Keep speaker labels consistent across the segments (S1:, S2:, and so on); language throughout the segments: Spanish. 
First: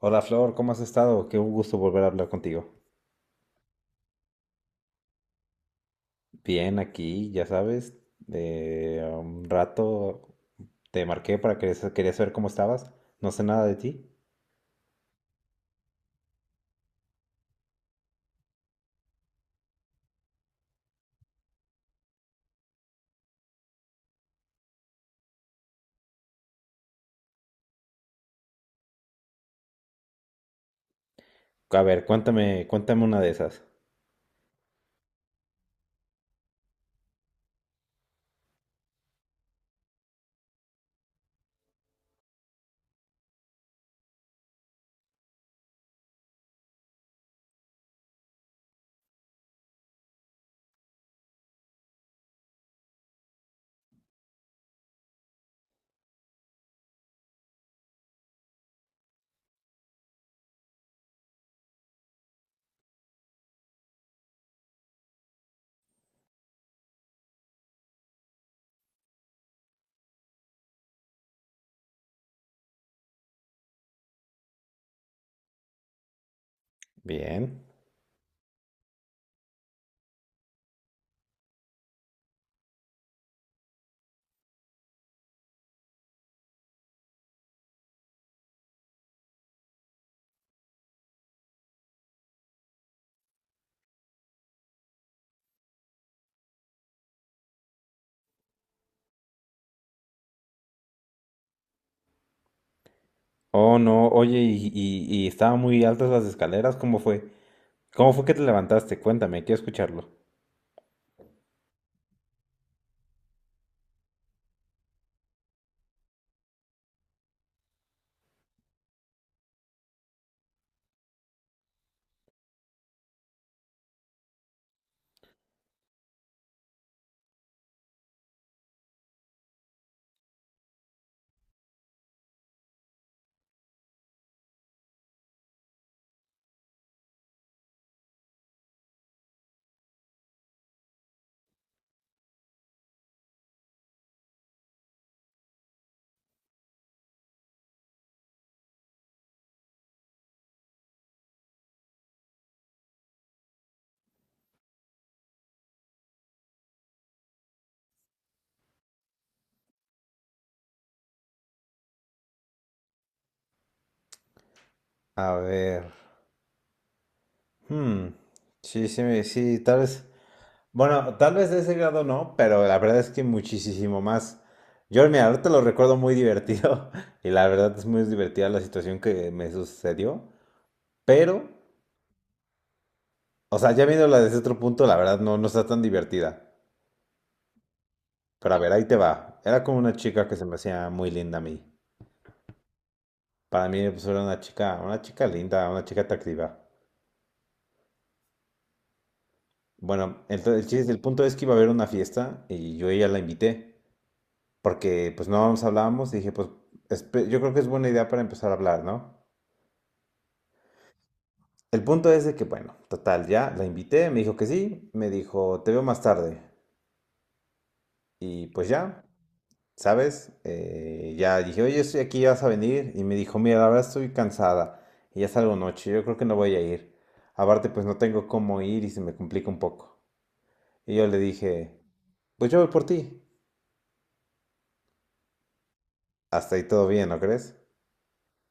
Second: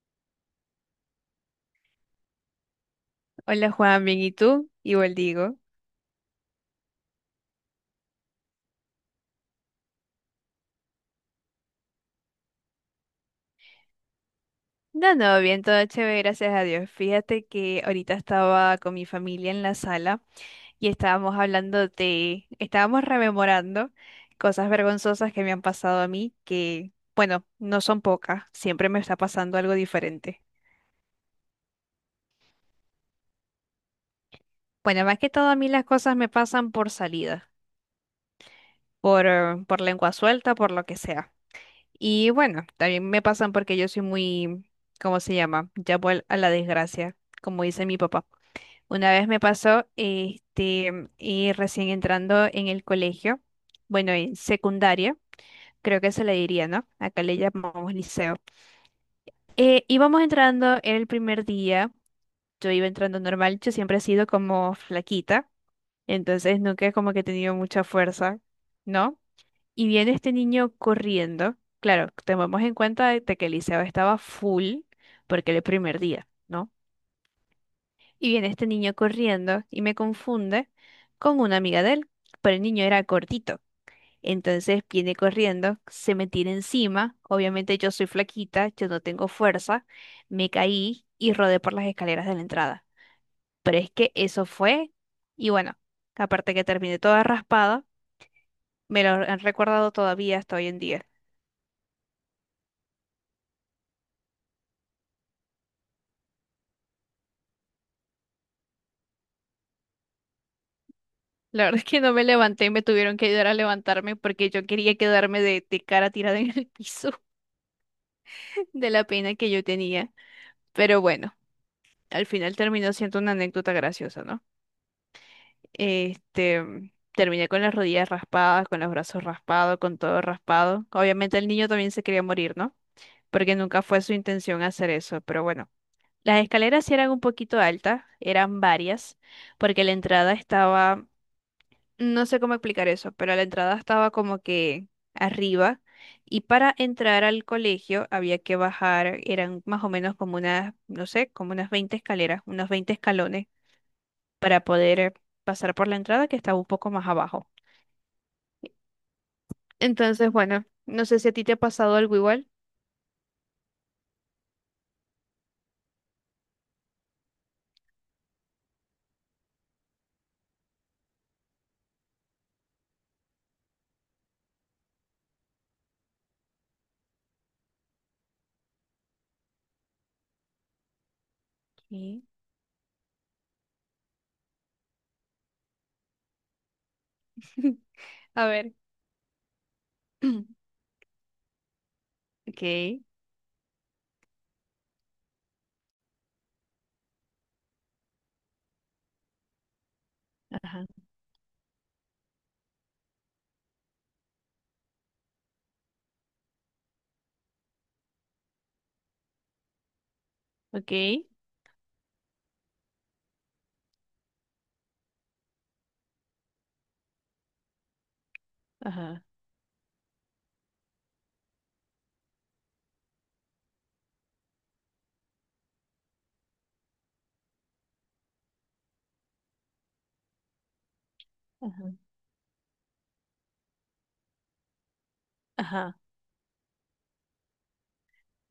S1: Hola Flor, ¿cómo has estado? Qué un gusto volver a hablar contigo.
S2: Hola Juan, bien, ¿y tú? Igual digo.
S1: Bien, aquí, ya sabes, de un rato te marqué para que quería saber cómo estabas. No sé nada de ti.
S2: No, no, bien, todo chévere, gracias a Dios. Fíjate que ahorita estaba con mi familia en la sala y estábamos rememorando cosas vergonzosas que me han pasado a mí, que, bueno, no son pocas, siempre me está pasando algo diferente.
S1: A ver, cuéntame una de esas.
S2: Bueno, más que todo a mí las cosas me pasan por salida, por lengua suelta, por lo que sea. Y bueno, también me pasan porque yo soy muy, ¿cómo se llama? Llamo a la desgracia, como dice mi papá. Una vez me pasó, y recién entrando en el colegio, bueno, en secundaria, creo que se le diría, ¿no? Acá le llamamos liceo. Íbamos entrando en el primer día, yo iba entrando normal, yo siempre he sido como flaquita, entonces nunca como que he tenido mucha fuerza, ¿no? Y viene este niño corriendo, claro, tomemos en cuenta de que el liceo estaba full porque era el primer día, ¿no?
S1: Bien.
S2: Y viene este niño corriendo y me confunde con una amiga de él, pero el niño era cortito. Entonces viene corriendo, se me tira encima. Obviamente yo soy flaquita, yo no tengo fuerza. Me caí y rodé por las escaleras de la entrada. Pero es que eso fue. Y bueno, aparte que terminé toda raspada, me lo han recordado todavía hasta hoy en día.
S1: Oh, no, oye, y estaban muy altas las escaleras, ¿cómo fue? ¿Cómo fue que te levantaste? Cuéntame, quiero escucharlo.
S2: La verdad es que no me levanté, me tuvieron que ayudar a levantarme porque yo quería quedarme de cara tirada en el piso de la pena que yo tenía. Pero bueno, al final terminó siendo una anécdota graciosa, ¿no? Terminé con las rodillas raspadas, con los brazos raspados, con todo raspado. Obviamente el niño también se quería morir, ¿no? Porque nunca fue su intención hacer eso, pero bueno. Las escaleras sí eran un poquito altas, eran varias, porque la entrada estaba, no sé cómo explicar eso, pero la entrada estaba como que arriba y para entrar al colegio había que bajar, eran más o menos como unas, no sé, como unas 20 escaleras, unos 20 escalones para poder pasar por la entrada que estaba un poco más abajo. Entonces, bueno, no sé si a ti te ha pasado algo igual.
S1: A ver. Hmm. Sí, sí, tal vez. Bueno, tal vez de ese grado no, pero la verdad es que muchísimo más. Yo, mira, ahorita lo recuerdo muy divertido y la verdad es muy divertida la situación que me sucedió, pero,
S2: Sí.
S1: o sea, ya viéndola desde otro punto, la verdad no, no está tan divertida.
S2: A
S1: Pero a ver,
S2: ver.
S1: ahí te va. Era como una chica que se me hacía muy linda a mí.
S2: Okay,
S1: Para mí, pues era una chica linda, una chica atractiva. Bueno, entonces el
S2: ajá,
S1: chiste, el punto es que iba a haber una fiesta y yo a ella la invité, porque pues no nos hablábamos y dije, pues yo creo que es buena idea para empezar a hablar, ¿no?
S2: okay,
S1: El punto es de que, bueno, total, ya la invité, me dijo que sí, me dijo, te veo más tarde. Y pues ya,
S2: ajá,
S1: ¿sabes? Ya dije, oye, estoy aquí, vas a venir. Y me dijo, mira, la verdad estoy cansada y ya salgo noche, yo creo que no voy a ir. Aparte, pues no tengo cómo ir y se me complica un poco. Y yo le dije,
S2: ajá,
S1: pues yo voy por ti.
S2: ajá.
S1: Hasta ahí todo bien, ¿no crees?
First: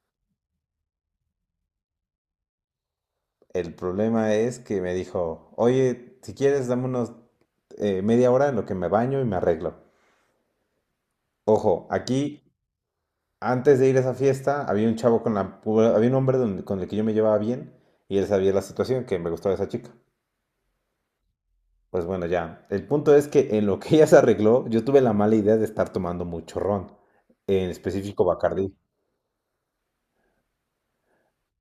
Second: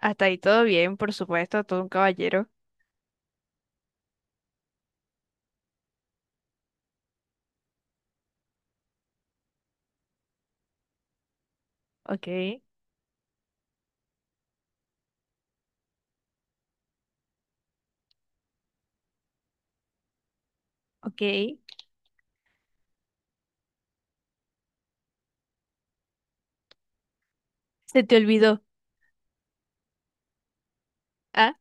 S2: Hasta ahí todo bien, por supuesto, todo un caballero.
S1: El problema es que me dijo, oye, si quieres, dame unos media hora en lo que me baño y me arreglo. Ojo, aquí
S2: Okay,
S1: antes de ir a esa fiesta, había un chavo con la... había un hombre con el que yo me llevaba bien y él sabía la situación, que me gustaba esa chica.
S2: okay.
S1: Pues bueno, ya. El punto es que en lo que ella se arregló, yo tuve la mala idea de estar tomando mucho ron, en
S2: Se te
S1: específico
S2: olvidó.
S1: Bacardí.
S2: Ah,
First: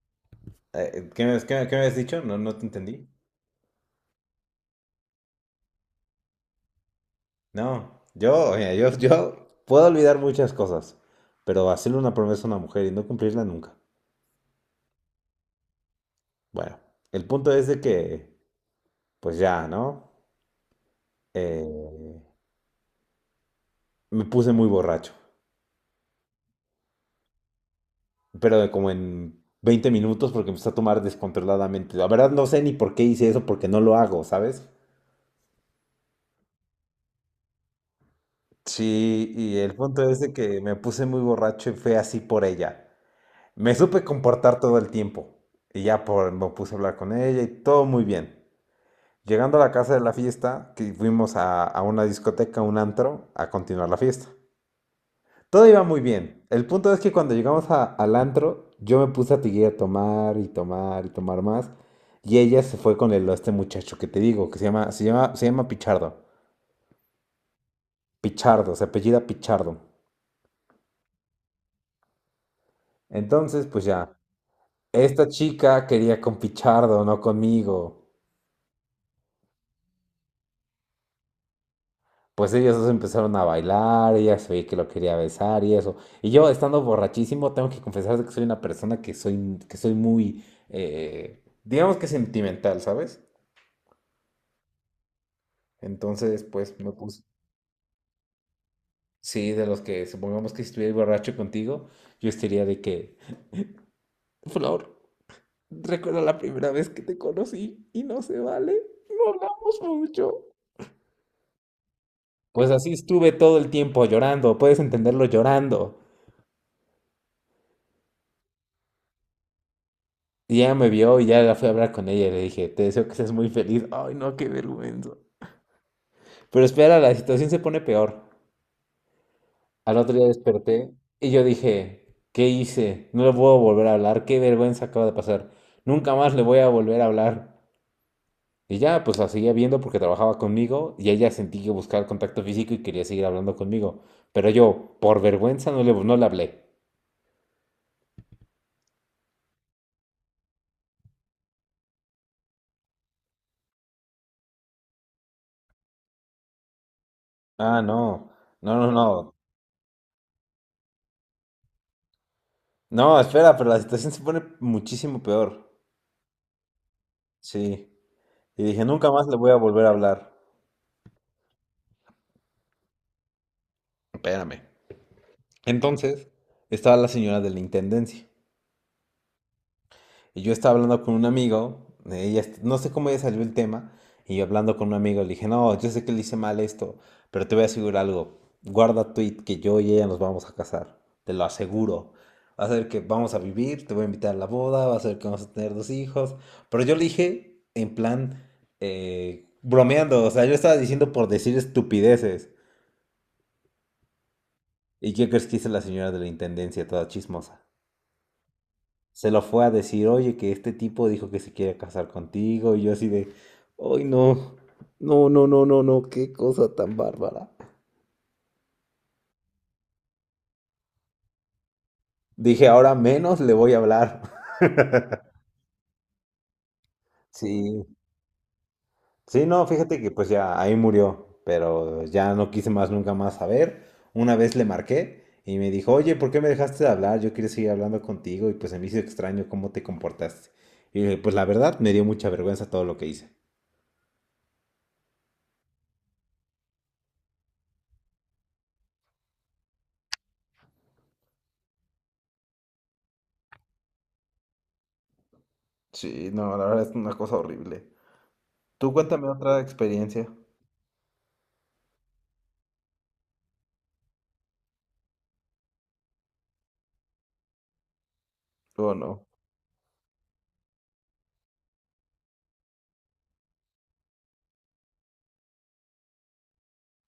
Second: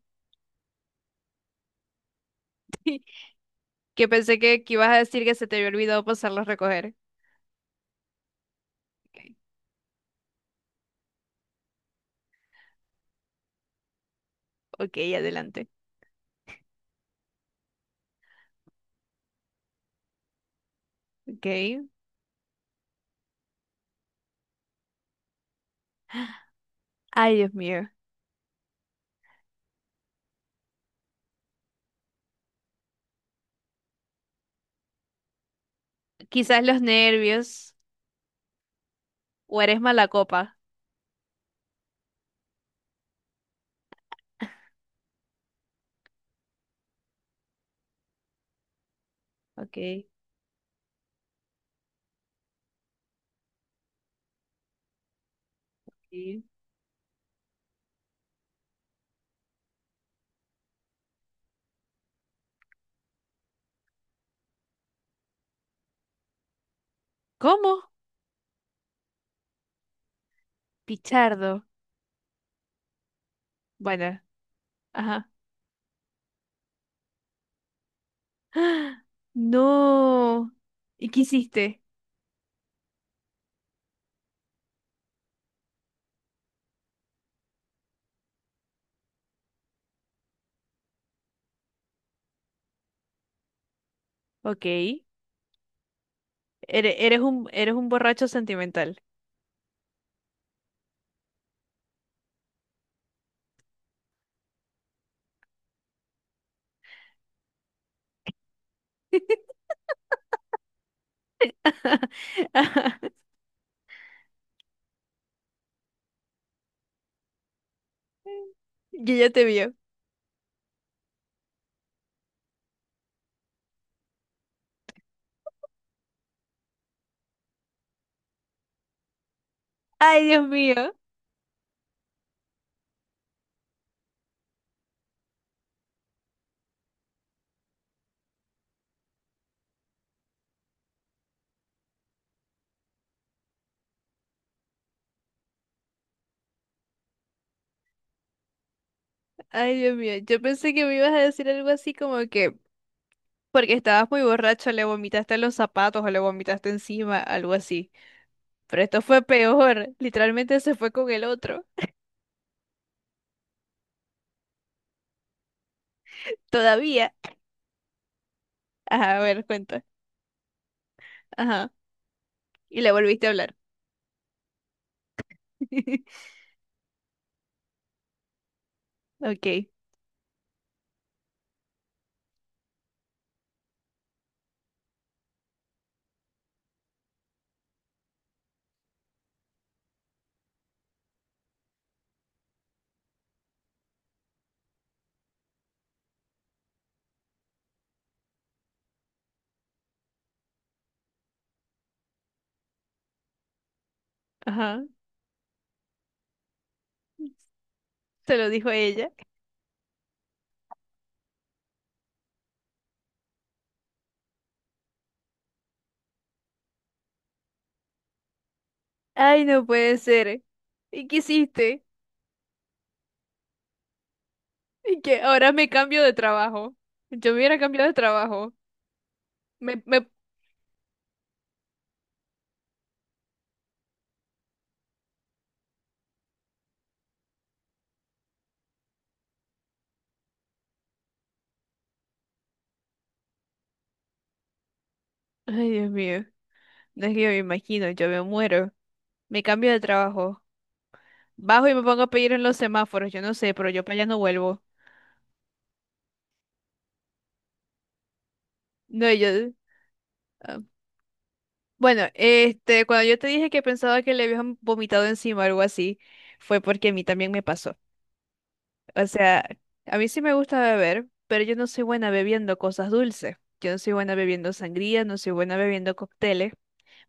S1: ¿Qué me, qué me has dicho? No, no te entendí.
S2: que pensé que ibas a decir que se te había olvidado pasarlo a recoger.
S1: No, yo, mira, yo,
S2: Okay,
S1: yo puedo olvidar muchas cosas, pero hacerle una promesa a una mujer y no cumplirla nunca.
S2: okay, adelante.
S1: Bueno, el punto es de que, pues ya, ¿no?
S2: Okay.
S1: Eh, Me puse muy borracho,
S2: Ay, Dios mío.
S1: pero de como en 20 minutos porque empecé a tomar descontroladamente. La verdad no sé ni por qué hice eso, porque no lo hago, ¿sabes?
S2: Quizás los nervios
S1: Sí, y
S2: o
S1: el
S2: eres mala
S1: punto es de
S2: copa.
S1: que me puse muy borracho y fue así por ella. Me supe comportar todo el tiempo. Y ya por, me puse a hablar con ella y todo muy bien. Llegando a la casa de
S2: Okay.
S1: la fiesta, que fuimos a una discoteca, un antro, a continuar la fiesta. Todo iba muy bien.
S2: Sí.
S1: El punto es que cuando llegamos al antro, yo me puse a seguir a tomar y tomar y tomar más. Y ella se fue con el, este muchacho que te digo, que se llama Pichardo.
S2: ¿Cómo?
S1: Pichardo, se apellida Pichardo.
S2: Pichardo.
S1: Entonces, pues ya,
S2: Bueno,
S1: esta
S2: ajá.
S1: chica quería con Pichardo, no conmigo.
S2: ¡Ah! No. ¿Y qué hiciste?
S1: Pues ellos dos empezaron a bailar, ella se veía que lo quería besar y eso. Y yo, estando borrachísimo, tengo que confesar que soy una persona que soy muy, digamos que sentimental, ¿sabes?
S2: Ok.
S1: Entonces, pues me
S2: Eres
S1: puse,
S2: un, eres un borracho sentimental.
S1: sí, de los que supongamos que si estuviera borracho contigo, yo estaría de que, Flor, recuerda la primera vez que te conocí y no se vale, no hablamos mucho. Pues así
S2: Ajá.
S1: estuve todo el tiempo llorando, puedes entenderlo llorando.
S2: Y ella te vio.
S1: Y ya me vio y ya la fui a hablar con ella y le dije, te deseo que seas muy feliz. Ay, no, qué vergüenza. Pero espera, la situación se pone peor. Al otro día
S2: Ay, Dios
S1: desperté
S2: mío.
S1: y yo dije, ¿qué hice? No le puedo volver a hablar, qué vergüenza acaba de pasar. Nunca más le voy a volver a hablar. Y ya, pues la seguía viendo porque trabajaba conmigo y ella sentí que buscaba el contacto físico y quería seguir hablando conmigo. Pero yo, por vergüenza, no le hablé.
S2: Ay, Dios mío. Yo pensé que me ibas a decir algo así como que porque estabas muy borracho, le vomitaste en los zapatos o le vomitaste encima, algo
S1: Ah,
S2: así.
S1: no, no,
S2: Pero
S1: no,
S2: esto fue
S1: no.
S2: peor. Literalmente se fue con el otro.
S1: No, espera, pero la situación se pone muchísimo peor.
S2: Todavía.
S1: Sí. Y dije, nunca
S2: Ajá, a
S1: más le
S2: ver,
S1: voy a
S2: cuenta.
S1: volver a hablar.
S2: Ajá. Y le volviste a hablar.
S1: Espérame. Entonces, estaba la señora de la intendencia.
S2: Ok.
S1: Y yo estaba hablando con un amigo, ella, no sé cómo ella salió el tema, y yo hablando con un amigo le dije, no, yo sé que le hice mal esto, pero te voy a asegurar algo, guarda tweet que yo y ella nos vamos a casar, te lo aseguro. Va a ser que vamos a vivir, te voy a invitar a la boda, va a ser que vamos a tener dos hijos. Pero yo le dije en plan bromeando, o sea, yo estaba diciendo por decir estupideces.
S2: Ajá.
S1: ¿Y qué crees que hizo la señora de la intendencia, toda chismosa?
S2: Se lo dijo ella.
S1: Se lo fue a decir, oye, que este tipo dijo que se quiere casar contigo, y yo así de, ay, no, no, no, no, no, no, qué cosa tan bárbara.
S2: Ay, no puede ser. ¿Y qué hiciste?
S1: Dije, ahora menos le voy a hablar.
S2: Y que ahora me cambio de trabajo. Yo me hubiera
S1: Sí,
S2: cambiado de trabajo.
S1: sí, no,
S2: Me,
S1: fíjate
S2: me...
S1: que pues ya ahí murió, pero ya no quise más nunca más saber. Una vez le marqué y me dijo, oye, ¿por qué me dejaste de hablar? Yo quería seguir hablando contigo y pues se me hizo extraño cómo te comportaste. Y le dije, pues la verdad me dio mucha vergüenza todo lo que hice.
S2: Ay, Dios mío. No es que yo me imagino, yo me muero. Me cambio de trabajo. Bajo y me pongo a pedir en los semáforos. Yo no sé, pero yo para allá no vuelvo.
S1: Sí, no, la verdad es una cosa horrible. Tú
S2: No,
S1: cuéntame
S2: yo...
S1: otra experiencia.
S2: ah. Bueno, este, cuando yo te dije que pensaba que le habían vomitado encima o algo así, fue porque a mí también me pasó.
S1: Oh,
S2: O
S1: no.
S2: sea, a mí sí me gusta beber, pero yo no soy buena bebiendo cosas dulces. Yo no soy buena bebiendo sangría, no soy buena bebiendo cócteles,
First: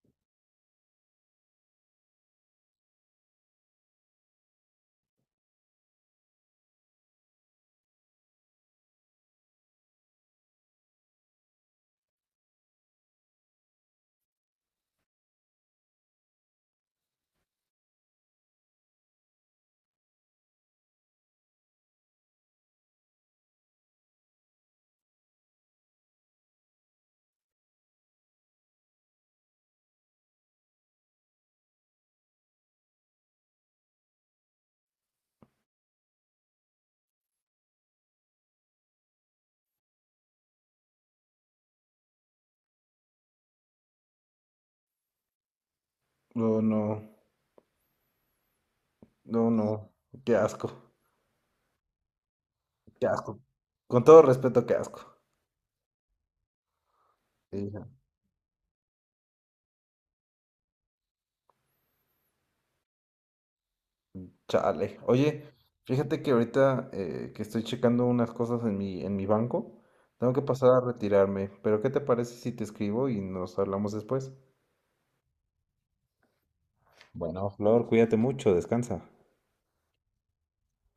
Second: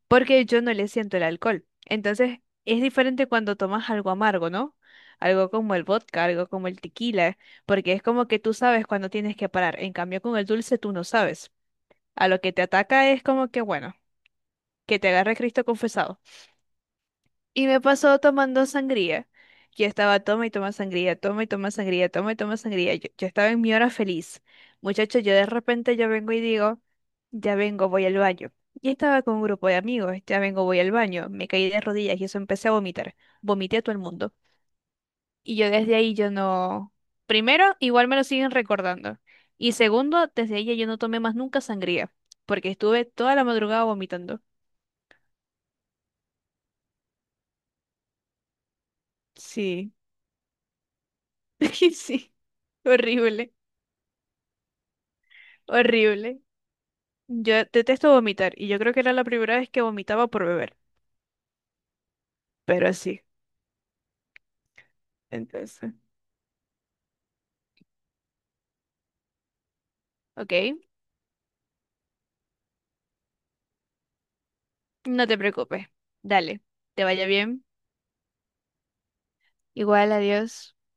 S2: porque yo no le siento el alcohol. Entonces, es diferente cuando tomas algo amargo, ¿no? Algo como el vodka, algo como el tequila, porque es como que tú sabes cuando tienes que parar. En cambio, con el dulce tú no sabes. A lo que te ataca es como que, bueno, que te agarre Cristo confesado. Y me pasó tomando sangría. Yo estaba toma y toma sangría, toma y toma sangría, toma y toma sangría. Yo estaba en mi hora feliz. Muchachos, yo de repente yo vengo y digo, ya vengo, voy al baño. Y estaba con un grupo de amigos, ya vengo, voy al baño. Me caí de rodillas y eso empecé a vomitar. Vomité a todo el mundo. Y yo desde ahí yo no... Primero, igual me lo siguen recordando. Y segundo, desde ahí ya yo no tomé más nunca sangría, porque estuve toda la madrugada vomitando.
S1: No, no. No,
S2: Sí,
S1: no. Qué asco.
S2: sí,
S1: Qué asco.
S2: horrible.
S1: Con todo respeto, qué asco.
S2: Horrible. Yo
S1: Sí, no,
S2: detesto vomitar y yo creo que era la primera vez que vomitaba por beber, pero sí.
S1: chale. Oye,
S2: Entonces.
S1: fíjate que ahorita que estoy checando unas cosas en mi banco, tengo que
S2: Ok,
S1: pasar a retirarme. Pero ¿qué te parece si te escribo y nos hablamos después?
S2: no te preocupes. Dale, te vaya
S1: Bueno,
S2: bien.
S1: Flor, cuídate mucho, descansa.
S2: Igual, adiós.